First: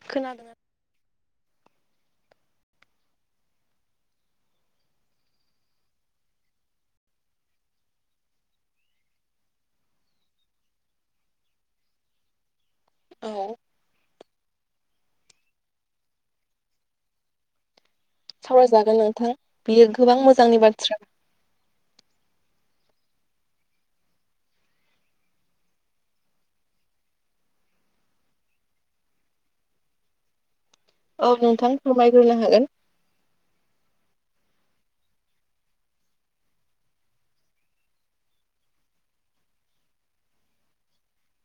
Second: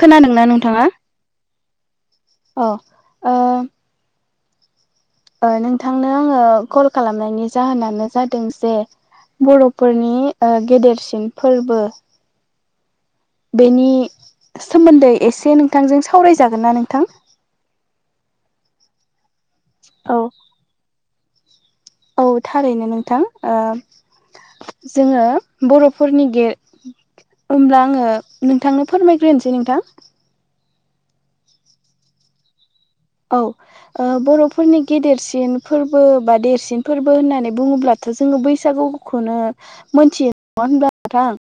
खोनादोंना खोनादों नोंथाङा? अ ओ ओ नोंथांनो आङो कल खालामनायनि जाहोनानो जादों जे बर' फोरनि ओ गेदेरसिन फोरबो औ बेनि सोमोन्दै एसे नोंथांजों सावरायजागोन ना नोंथां? सावरायजागोन नोंथां बियो औ गोबां मोजांनि बाथ्रा। औ थारैनो नोंथां ओ जोङो बर'फोरनि गे होमब्ला आङो नोंथांनो फोरमायग्रोनोसै नोंथां। औ नोंथां फोरमायग्रोनो हागोन। औ ओ बर'फोरनि गेदेरसिन फोरबो बा देरसिन फोरबो होननानै बुङोब्लाथ' जोङो बैसागु खौनो मोनथियो। नङा होमबा नोंथां?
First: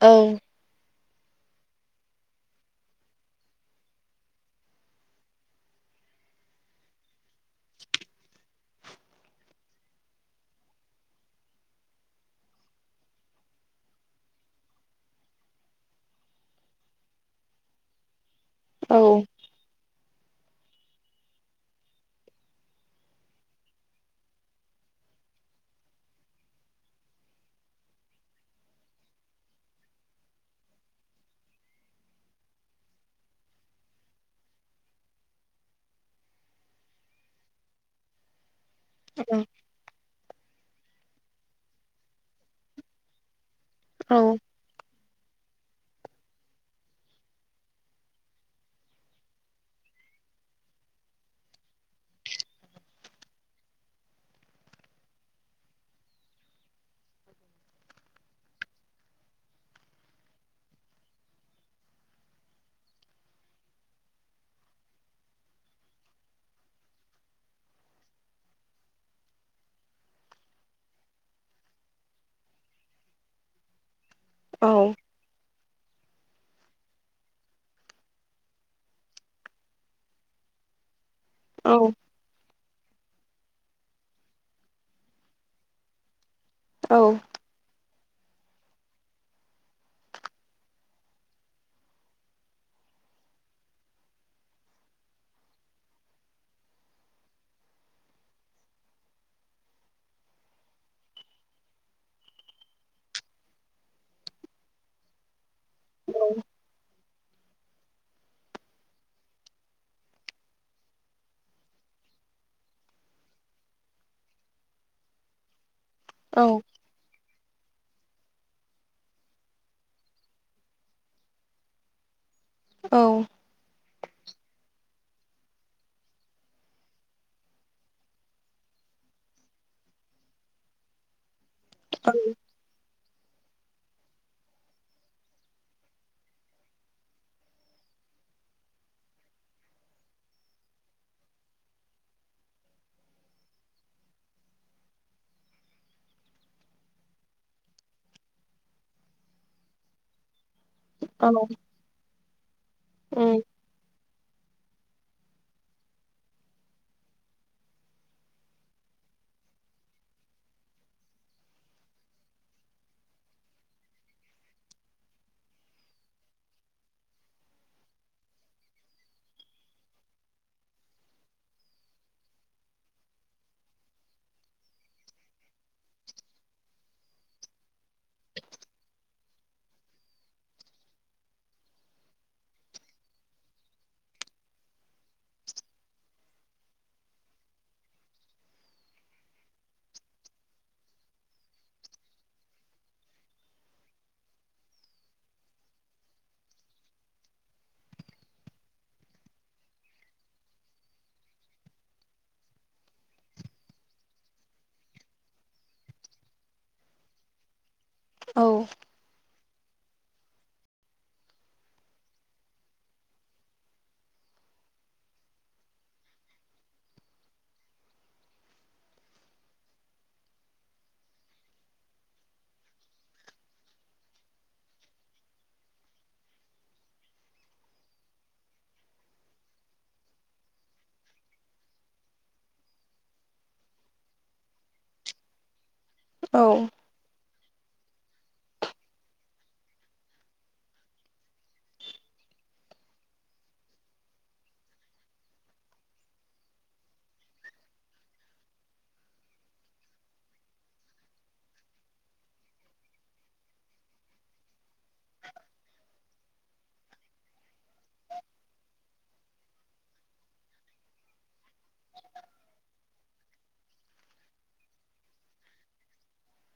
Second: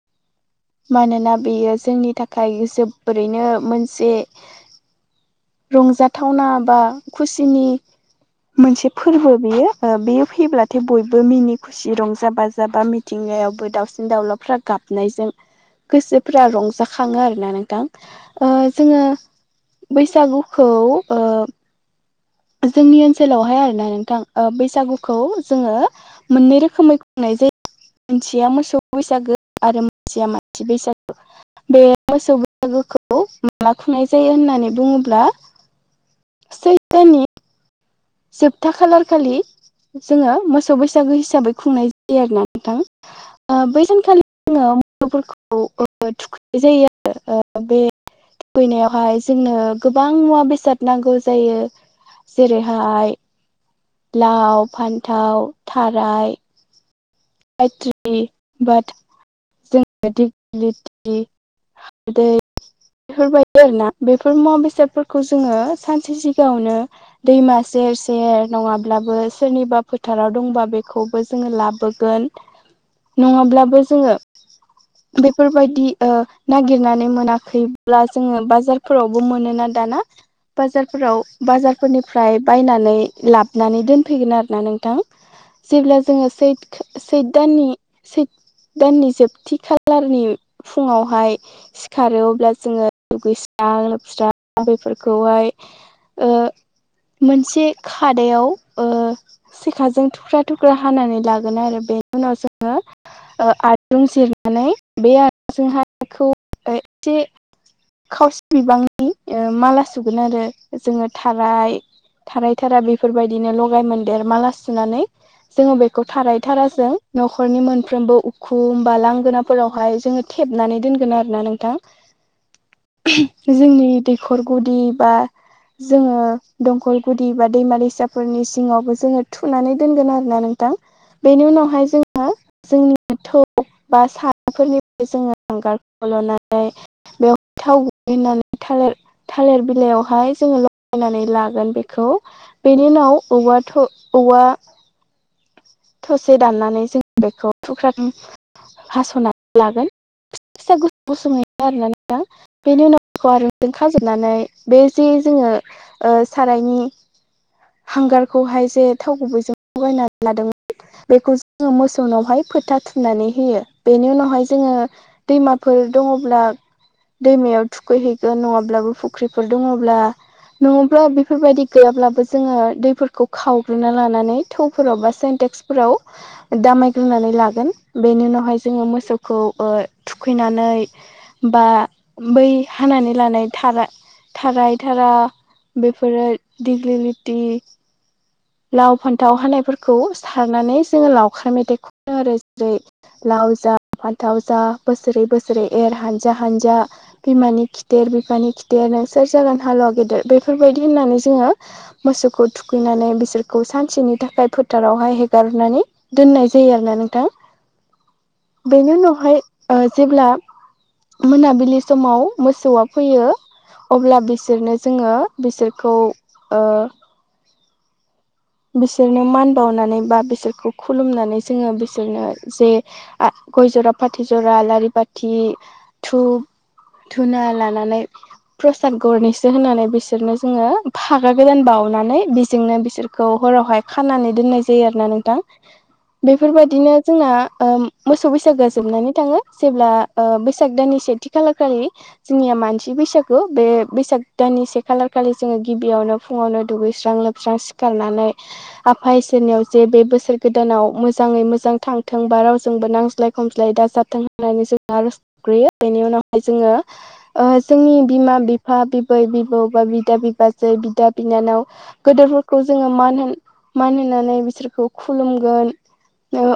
औ मानोना बेयो जोंनि थाखाय जोबोरैनो मोनसे रंजाथावना बा खुसिनि मोनसे फोरबो बियो ओ बेयो फैब्लाथाय बयबो मिनि खु सि रंजा बाजा बा मिथिंगायावबो दावसिन-दाउलाफ्रा गाबनायजों गोसोफ्रा रंजाखाङो आरोना नोंथां ओ औ जोङो बैसागुखौ ओ जोंनि ओनसोलावहाय आरोना नोंथां ओ बैसागुखौ जोङो मोननै रोखोमै खुंनाय जायो। मोनसेया मोसौ बैसागो आरो मोनसेया मानसि बैसागु। बे मोसौ बैसागोखौ माला खुंनाय जायो होननानै बुङोब्ला सैथोनि जोबथा खालारखालि जोङो मोसौ बैसागो हिसाबै खुंनाय जायो आरो ना नोंथां। ओ बै सानखालि औ जोङो मोसौफोरखौ ओ थुखैनाय जायो आरो ओ बे थुखैनायावहाय जोंनो गोबां मुवा-बेसाद नांगौ जायो। जेरै - फाय लाव, फान्थाव, थाराय [unintelligible] दे बेफोरबायदि आरो ना बेफोर मुवा बेसादफोरखौ जोङो सानसे सिगाङावनो दैमा सेर सेर नङाब्लाबो सोरनिबा फोथाराव दंबा बेखौबो जोङो लाबो गोन नङाब्लाबो जोङो औ बेफोरबायदि ओ नागिरनानै मोनाखैब्ला जोङो बाजारफोरावबो मोनोना दाना। बाजारफोराव बाजारफोरनिफ्राय बायनानै लाबनानै दोनफैगोन आरोना नोंथां। जेब्ला जोङो सैथ औ सैथ दाननि सैथ दाननि जोबथि खालारनि फुङावहाय सिखारो अब्ला जोङो दुगैस्रां लोबस्रां बेफोरखौहाय ओ मोनसे खादायाव ओ सेखाजों थुख्रा थुख्रा हानानै ला गोन आरो बे उनाव जोङो ओ आदुं से होन्नानै बे आर जोंहा खौ एथे खावसे बिबांनि माला सुगोन आरो जोङो थाराय, थाराय थारा बेफोरबायदिनो लगायमोनदेर माला सुनानै जोङो बेखौ थाराय औ थाराजों नखरनि मोनफ्रोमबो उखुम बा लांगोनाफोरावहाय जोङो थेबनानै दोनगोन आरो ना नोंथां। औ। जोंनि दैखर गुदि बा जोङो दंखल गुदि बा दैमा दैसाफोरनि सिङावबो जोङो थुनानै दोनगोन आरोना नोंथां। बेनि उनावहाय जो [unintelligible] जोंनि थौ बा सारायफोरनिफ्राय जोङो हांगारखौ लानानै थाव ग्लिनानै थालेर- थालेर बिलाइयावहाय जोङो लगायनानै लागोन बेखौ बेनि उनाव औवाथ' औवा थसे दाननानै जों बेखौ थुख्रानो हासनानै लागोन। फिसा गु औ गुसुङै आरो ना बेनि उनाव औ बे जों खाजोबनानै बे जे जोङो ओ सारायनि हांगारखौहाय जे थाव गुबैजों लगायना लादोंमोन। बेखौ जोङो मोसौनावहाय फोथा थुननानै होयो। बेनि उनावहाय जोङो दैमाफोर दङब्ला दैमायाव थुखैहैगोन नङाब्लाबो फुख्रिफोर दङब्ला नङाब्ला बेफोरबायदि गैयाब्लाबो जोङो दैफोरखौ खावग्रोना लानानै थौफोराव बा सेन्टेक्स फोराव दामायग्रोनानै लागोन बेनि उनावहाय जोङो मोसौखौ ओ थुखैनानै बा बै हानानै लानाय थारा थाराय थारा बेफोरो दिग्लिलिटि लाव फान्थाव हानायफोरखौ सारनानै जोङो लावखार मेथाइ खनो आरो जेरै लाव जा फान्थाव जा बोसोरै बोसोरै एर हानजा हानजा, बिमानि खिथेर बिफानि खिथेर नोंसोर जागोन हालुवा गेदेर। बेफोरबायदि होननानै जोङो मोसौखौ थुखैनानै बि रखौ सानसेनि थाखाय फोथारावहाय हेगारनानै दोननाय जायो आरो ना नोंथां। बेनि उनावहाय ओ जेब्ला मोनाबिलि समाव मोसौआ फैयो, अब्ला बिसोरनो जोङो बिसोरखौ ओ बिसोरनो मान बावनानै बा बिसोरखौ खुलुमनानै जोङो बिसोरनो जे आ गय जरा फाथ जरा आलारि बाथि थुप धुना लानानै प्रसाद गरनैसो होनानै बिसोरनो जोङो फागा गोदान बाउनानै बेजोंनो बिसोर खौ हरावहाय खानानै दोननाय जायो आरो ना नोंथां बेफोरबायदिनो जोंना ओ मोसौ बैसागोआ जोबनानै थाङो जेब्ला ओ बैसाग दाननि सेथि खालार खालि। जोंनिया मानसि बैसागु बे बैसाग दाननि से खालार खालि जोङो गिबियावनो फुङावनो दुगैस्रां लोबस्रां सिखारनानै आफा इसोरनियाव जे बे बोसोर गोदानाव मोजाङै मोजां थांथों बा रावजोंबो नांज्लाय खमज्लाय दाजाथ थों होननानै जों आर'ज गाबग्रोयो बेनि उनावहाय जोङो ओ जोंनि बिमा बिफा बिबै बिबौ बा बिदा बिबाजै बिदा बिनानाव गोदोरफोरखौ जोङो मान होन मान होनानै बिसोरखौ खुलुमगोन ओ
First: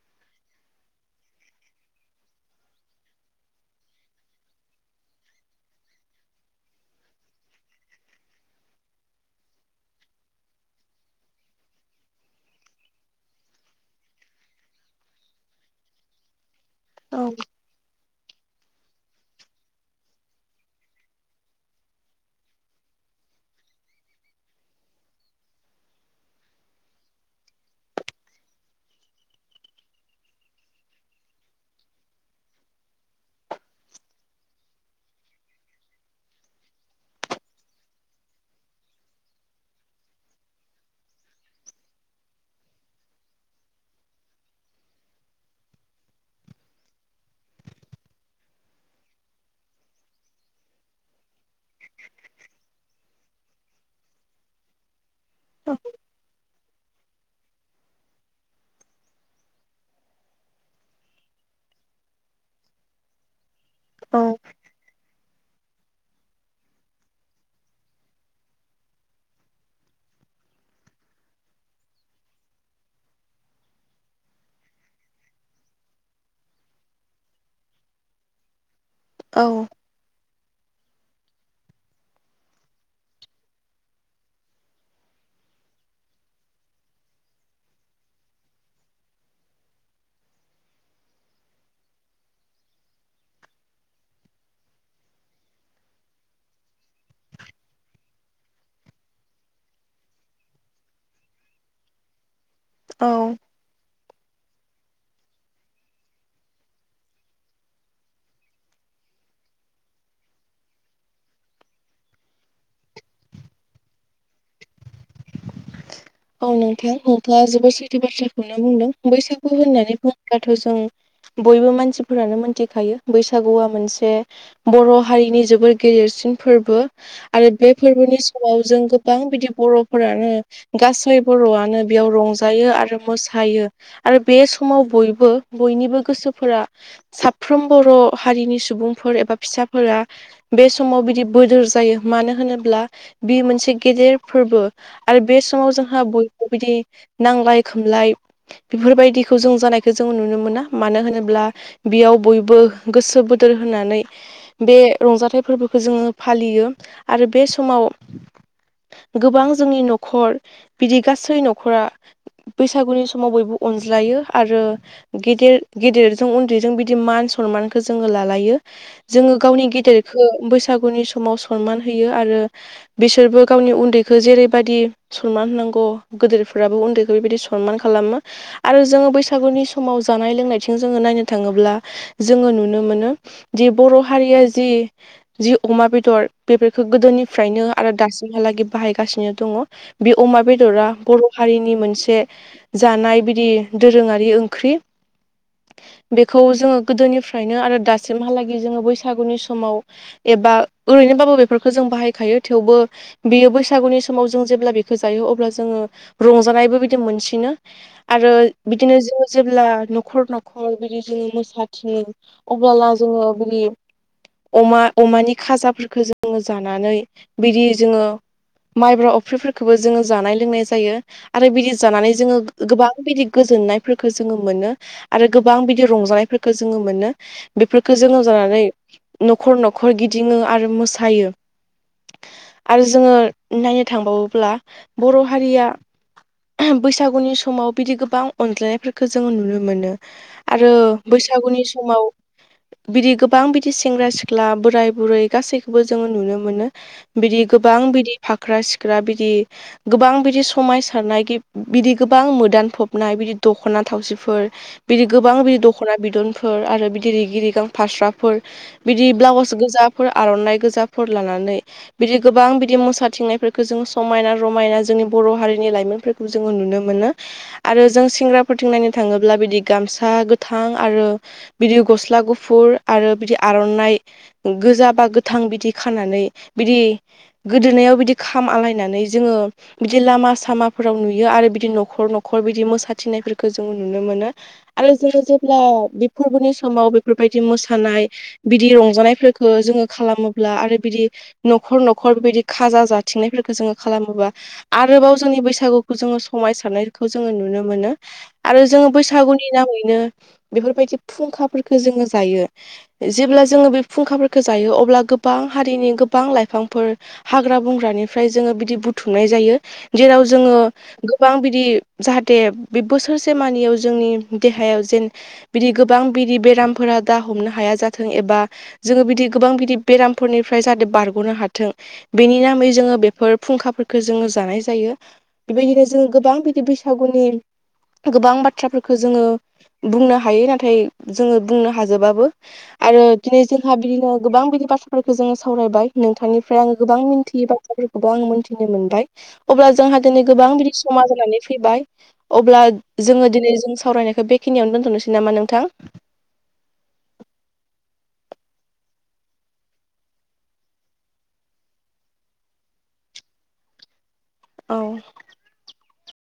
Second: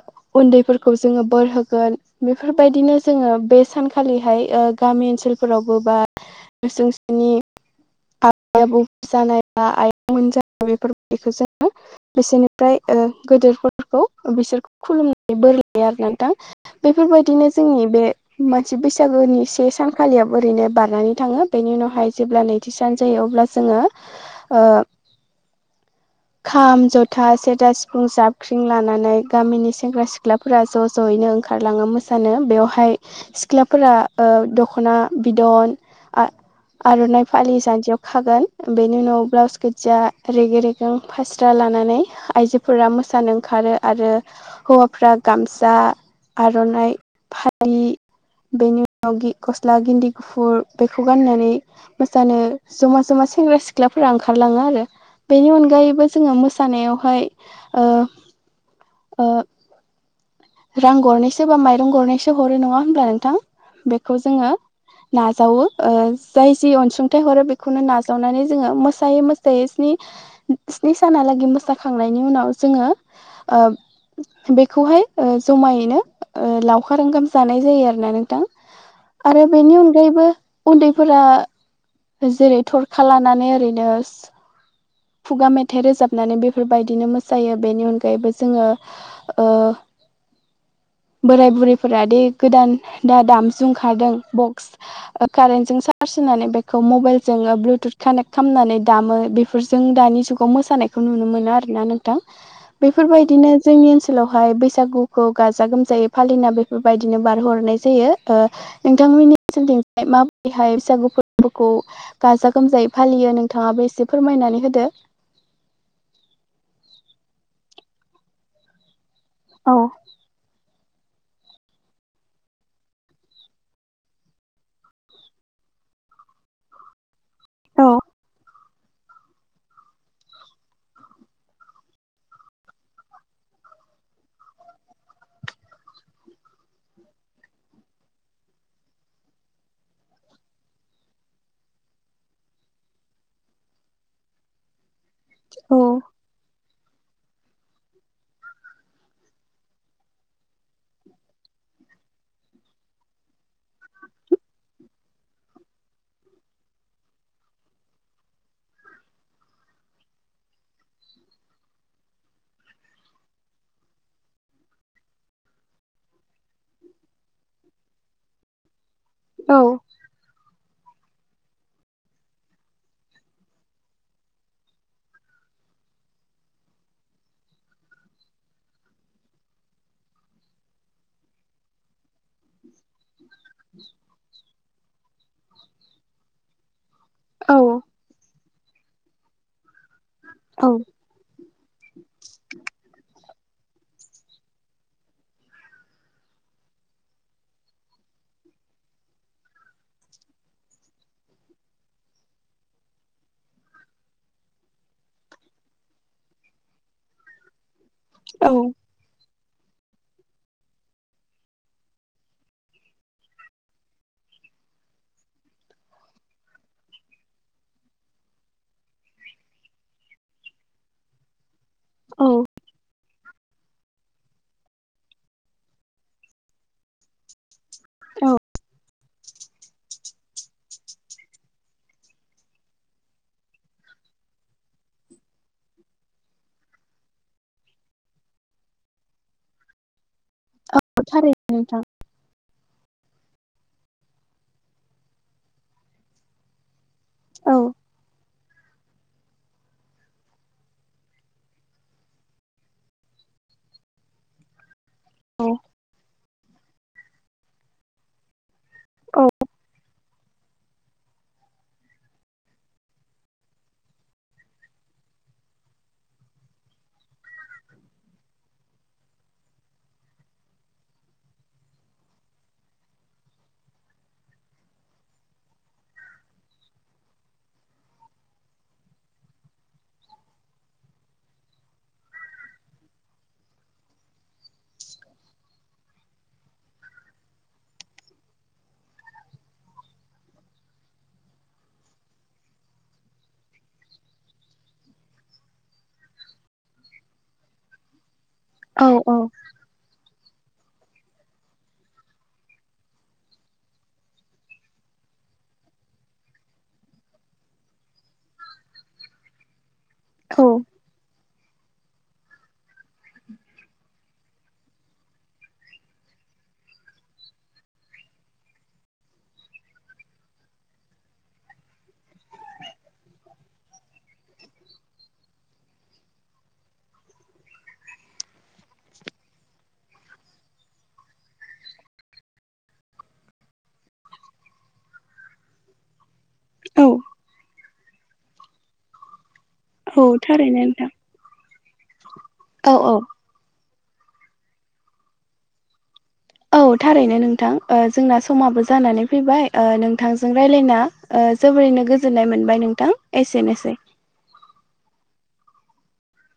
उन्दैफोरखौ जोङो बोर होगोन। बेफोरबायदिनो जोङो बे सानखालिहाय ओ गामि ओनसोलफोरावबो बा [unintelligible] बेफोरबायदिखौ जोङो बिसोरनिफ्राय ओ गोदोरफोरखौ बिसोरखौ खुलुमनानै बोर लायो आरो नोंथां। बेफोरबायदिनो जोंनि बे मानसि बैसागोनि से सानखालियाव ओरैनो बारनानै थाङो बेनि उनावहाय जेब्लानो थिसान जायो अब्ला जोङो ओ खाम जथा सेरजा सिफुं जाबख्रिं लानानै गामिनि सेंग्रा सिख्ला फोरा ज' ज'यैनो ओंखारलाङो मोसानो बेवहाय सिख्लाफोरा ओ दख'ना बिदन आ आर'नाइ फालि जान्जियाव खागोन बेनि उनाव ब्लाउस गोज्जा रेगे रेग जों फास्रा लानानै आइजोफोरा मोसानो ओंखारो आरो हौवाफ्रा गामसा आर'नाइ फालि बेनि उनाव गि गस्ला गिन्दि गुफुर बेखौ गाननानै मोसानो जमा जमा सेंग्रा सिख्लाफोरा ओंखारलाङो आरो बे अनगायैबो जोङो मोसानायावहाय ओ ओ रां गरनैसो बा माइरं गरनैसो हरो नङा होब्ला नोंथां? औ बेखौ जोङो नाजावो। ओ‌ जाय जि अनसुंथाइ हरो बेखौनो नाजावनानै जोङो मोसायै मोसायै स्नि स्नि सानालागै मोसाखांनायनि उनाव जोङो ओ बेखौहाय ओ जमायैनो ओ लावखार ओंखाम जानाय जायो आरो ना नोंथां आरो औ बेनि अन बयबो उन्दैफोरा जेरै थरखा लानानै ओरैनो खुगा मेथाइ रोजाबनानै बेफोरबायदिनो मोसायो बेनि अनगायैबो जोङो ओ बोराय बुरैफोरा दि गोदान दा दामजु खारदों बक्स ओ कारेन्ट जों चार्ज होनानै बेखौ मबाइल जों ब्लुथुथ कानेक्ट खालामनानै दामो बे बेफोरजों दानि जुगाव मोसानायखौ नुनो मोनो आरोना नोंथां। औ बेफोरबायदिनो जोंनि ओनसोलावहाय बैसाग बैसागुखौ गाजा गोमजायै फालिना बेफोरबायदिनो बारहोहरनाय जायो। नोंथांमोननिथिं माबोरैहाय बैसागु फोरबोखौ गाजा गोमजायै फालियो नोंथाङाबो एसे फोरमायनानै होदो। औ नोंथां नोंथाङा जोबोद सैथो बाथ्राखौनो बुंदों बैसागु औ होननानै बुङोल्बाथ' जों बयबो मानसिफोरानो मोनथिखायो बैसागुआ मोनसे बर' हारिनि जोबोर गेदेरसिन फोरबो। आरो बे औ फोरबोनि समाव जों गोबां बिदि बर'फोरानो गासै बर'आनो बेयाव रंजायो आरो मोसायो। आरो बे समाव बयबो बयनिबो गोसोफोरा साफ्रोम बर' हारिनि सुबुंफोर एबा फिसाफोरा बे समाव बिदि बोदोर जायो मानो होनोब्ला बे मोनसे गेदेर फोरबो आरो बे समाव औ जोंहा बयबो बिदि नांलाय खमलाय बेफोरबायदिखौ जों जानायखौ जों नुनो मोना मानो होनोब्ला बेयाव बयबो गोसो बोदोर होनानै बे रंजाथाइ फोरबोखौ जोङो फालियो आरो बे समाव गोबां जोंनि न'खर बिदि गासै न'खरा बैसागुनि समाव बयबो अनज्लायो आरो गेदेर गेदेरजों उन्दैजों बिदि मान सनमानखौ जोङो लालायो जोङो गावनि गेदेरखौ बैस बैसागुनि समाव सनमान होयो आरो बिसोरबो गावनि उन्दैखौ जेरैबायाददि सनमान होनांगौ गोदेरफोराबो उन्दैखौ बेबायदि सनमान खालामो आरो जोङो बैसागुनि समाव जानाय लोंनायथिं जोङो नायनो थाङोब्ला जोङो नुनो मोनो दि बर' हारिया जि - जि अमा बेदर बेफोरखौ औ गोदोनिफ्रायनो आरो दासिमहालागै बाहायगासिनो दङ बे अमा बेदरा बर' हारिनि मोनसे जानाय बिदि दोरोङारि ओंख्रि बेखौ जोङो गोदोनिफ्रायनो आरो दासिमहालागै जोङो बैसागुनि समाव एबा ओरैनोबाबो बेफोरखौ जों बाहायखायो थेवबो बेयो बैसागुनि समाव जं जेब्ला बेखौ जायो अब्ला जोङो रंजानाय बायदि मोनसिनो आरो औ बिदिनो जोङो जेब्ला न'खर न'खर बिदि जोङो मोसाथिनो अब्लाला जोङो बि अमा अमानि खाजाफोरफोरखौ जोङो जानानै बिदि जोङो माइब्र' फ्रिफोरखौबो जोङो जानाय लोंनाय जायो आरो बिदि जानानै औ जोङो गोबां बिदि गोजोननाय फोरख जोङो मोनो आरो गोबां बिदि रंजानायफोरखौ जोङो मोनो बेफोरखौ जोङो औ जानानै न'खर न'खर गिदिङो आरो मोसायो आरो जोङो नायनो थांबावोब्ला बर' हारिया बैसागुनि समाव बिदि गोबां अनज्लायनायफोरखौ जोङो नुनो मोनो आरो थारैनो बैसागुनि नोंथां समाव बिदि गोबां बिदि सेंग्रा सिख्ला बोराय बुरै गासैखौबो जोङो नुनो मोनो बिदि औ गोबां बिदि फाख्रा सिख्रा बिदि गोबां बिदि समायसारनाय बिदि गोबां मोदानफबनाय बिदि दख'ना थावसिफोर बिदि गोबां औ बिदि दख'ना बिदनफोर आरो बिदि रिग रिगां फास्राफोर बिदि औ ब्लाउस गोजाफोर आर'नाइ गोजाफोर लानानै बिदि गोबां बिदि मोसाथिंनाय बेखौ जोङो समायना रमायना जोंनि बर' हारिनि लाइमोनफोरखौ जोङो नुनो मोनो आरो जों सेंग्राफोरथिं नायनो थाङोब्ला बिदि गामसा गोथां आरो बिदि गस्ला गुफुर आरो बिदि आर'नाइ गोजा बा गोथां बिदि खानानै बिदि गोदोनायाव बिदि खाम आलायनानै जोङो बिदि लामा सामाफोराव नुयो आरो बिदि न'खर न'खर बिदि मोसाथिनायफोरखौ जोङो नुनो मोनो आरो जोङो जेब्ला बे फोरबोनि समाव बेफोरबायदि मोसानाय बिदि रंजानायफोरफोरखौ जोङो खालामोब्ला आरो बिदि न'खर न'खर बिदि खाजा जा थिंनायफोरखौ जोङो खालामोबा आरोबाव जोंनि बैसागुखौ जोङो समायसारनायखौ जोङो नुनो मोनो आरो जोङो औ बैसागुनि नामैनो बेफोरबायदि फुंखाफोरफोरखौ जोङो जायो जेब्ला जोङो बे फुंखाफोरखौ जायो अब्ला गोबां हारिनि गोबां लाइफांफोर हाग्रा बंग्रानिफ्राय जोङो बिदि बुथुमनाय जायो जेराव औ जोङो गोबां बिदि जाहाथे बे बोसोरसे मानियाव जोंनि देहायाव जेन बिदि गोबां बिरि बेरामफोरा दा हमनो हाया जाथों एबा जोङो बिदि गोबां बिदि बेरामफोरनिफ्राय जाहाथे बारग'नो हाथों बेनि नामै जोङो बेफोर फुंखाफोरखौ जोङो जानाय जायो बेबायदिनो जोङो गोबां बिदि बैसागुनि गोबां बाथ्राफोरखौ जोङो बुंनो हायो नाथाय जोङो बुंनो हाजोबाबो आरो दिनै जोंहा बिदिनो गोबां बिदि बाथ्राफोरखौ जोङो सावरायबाय नोंथांनिफ्राय आङो औ गोबां मिन्थियोबाया फफोरखौबो आङो मोन्थिनो मोनबाय अब्ला जोंहा औ दिनै गोबां थारैनो बिदि नोंथां। समा जानानै फैबाय अब्ला औ औ जोङो दिनै जों सावरायनायखौ बेखिनियावनो दोनथ'नोसै नामा नोंथां औ थारैनो नोंथां ओजोंना समाबो जानानै फैबाय ओ नोंथांजों राय्लायना ओ जोबोरैनो गोजोननाय मोनबाय नोंथां एसेनोसै। औ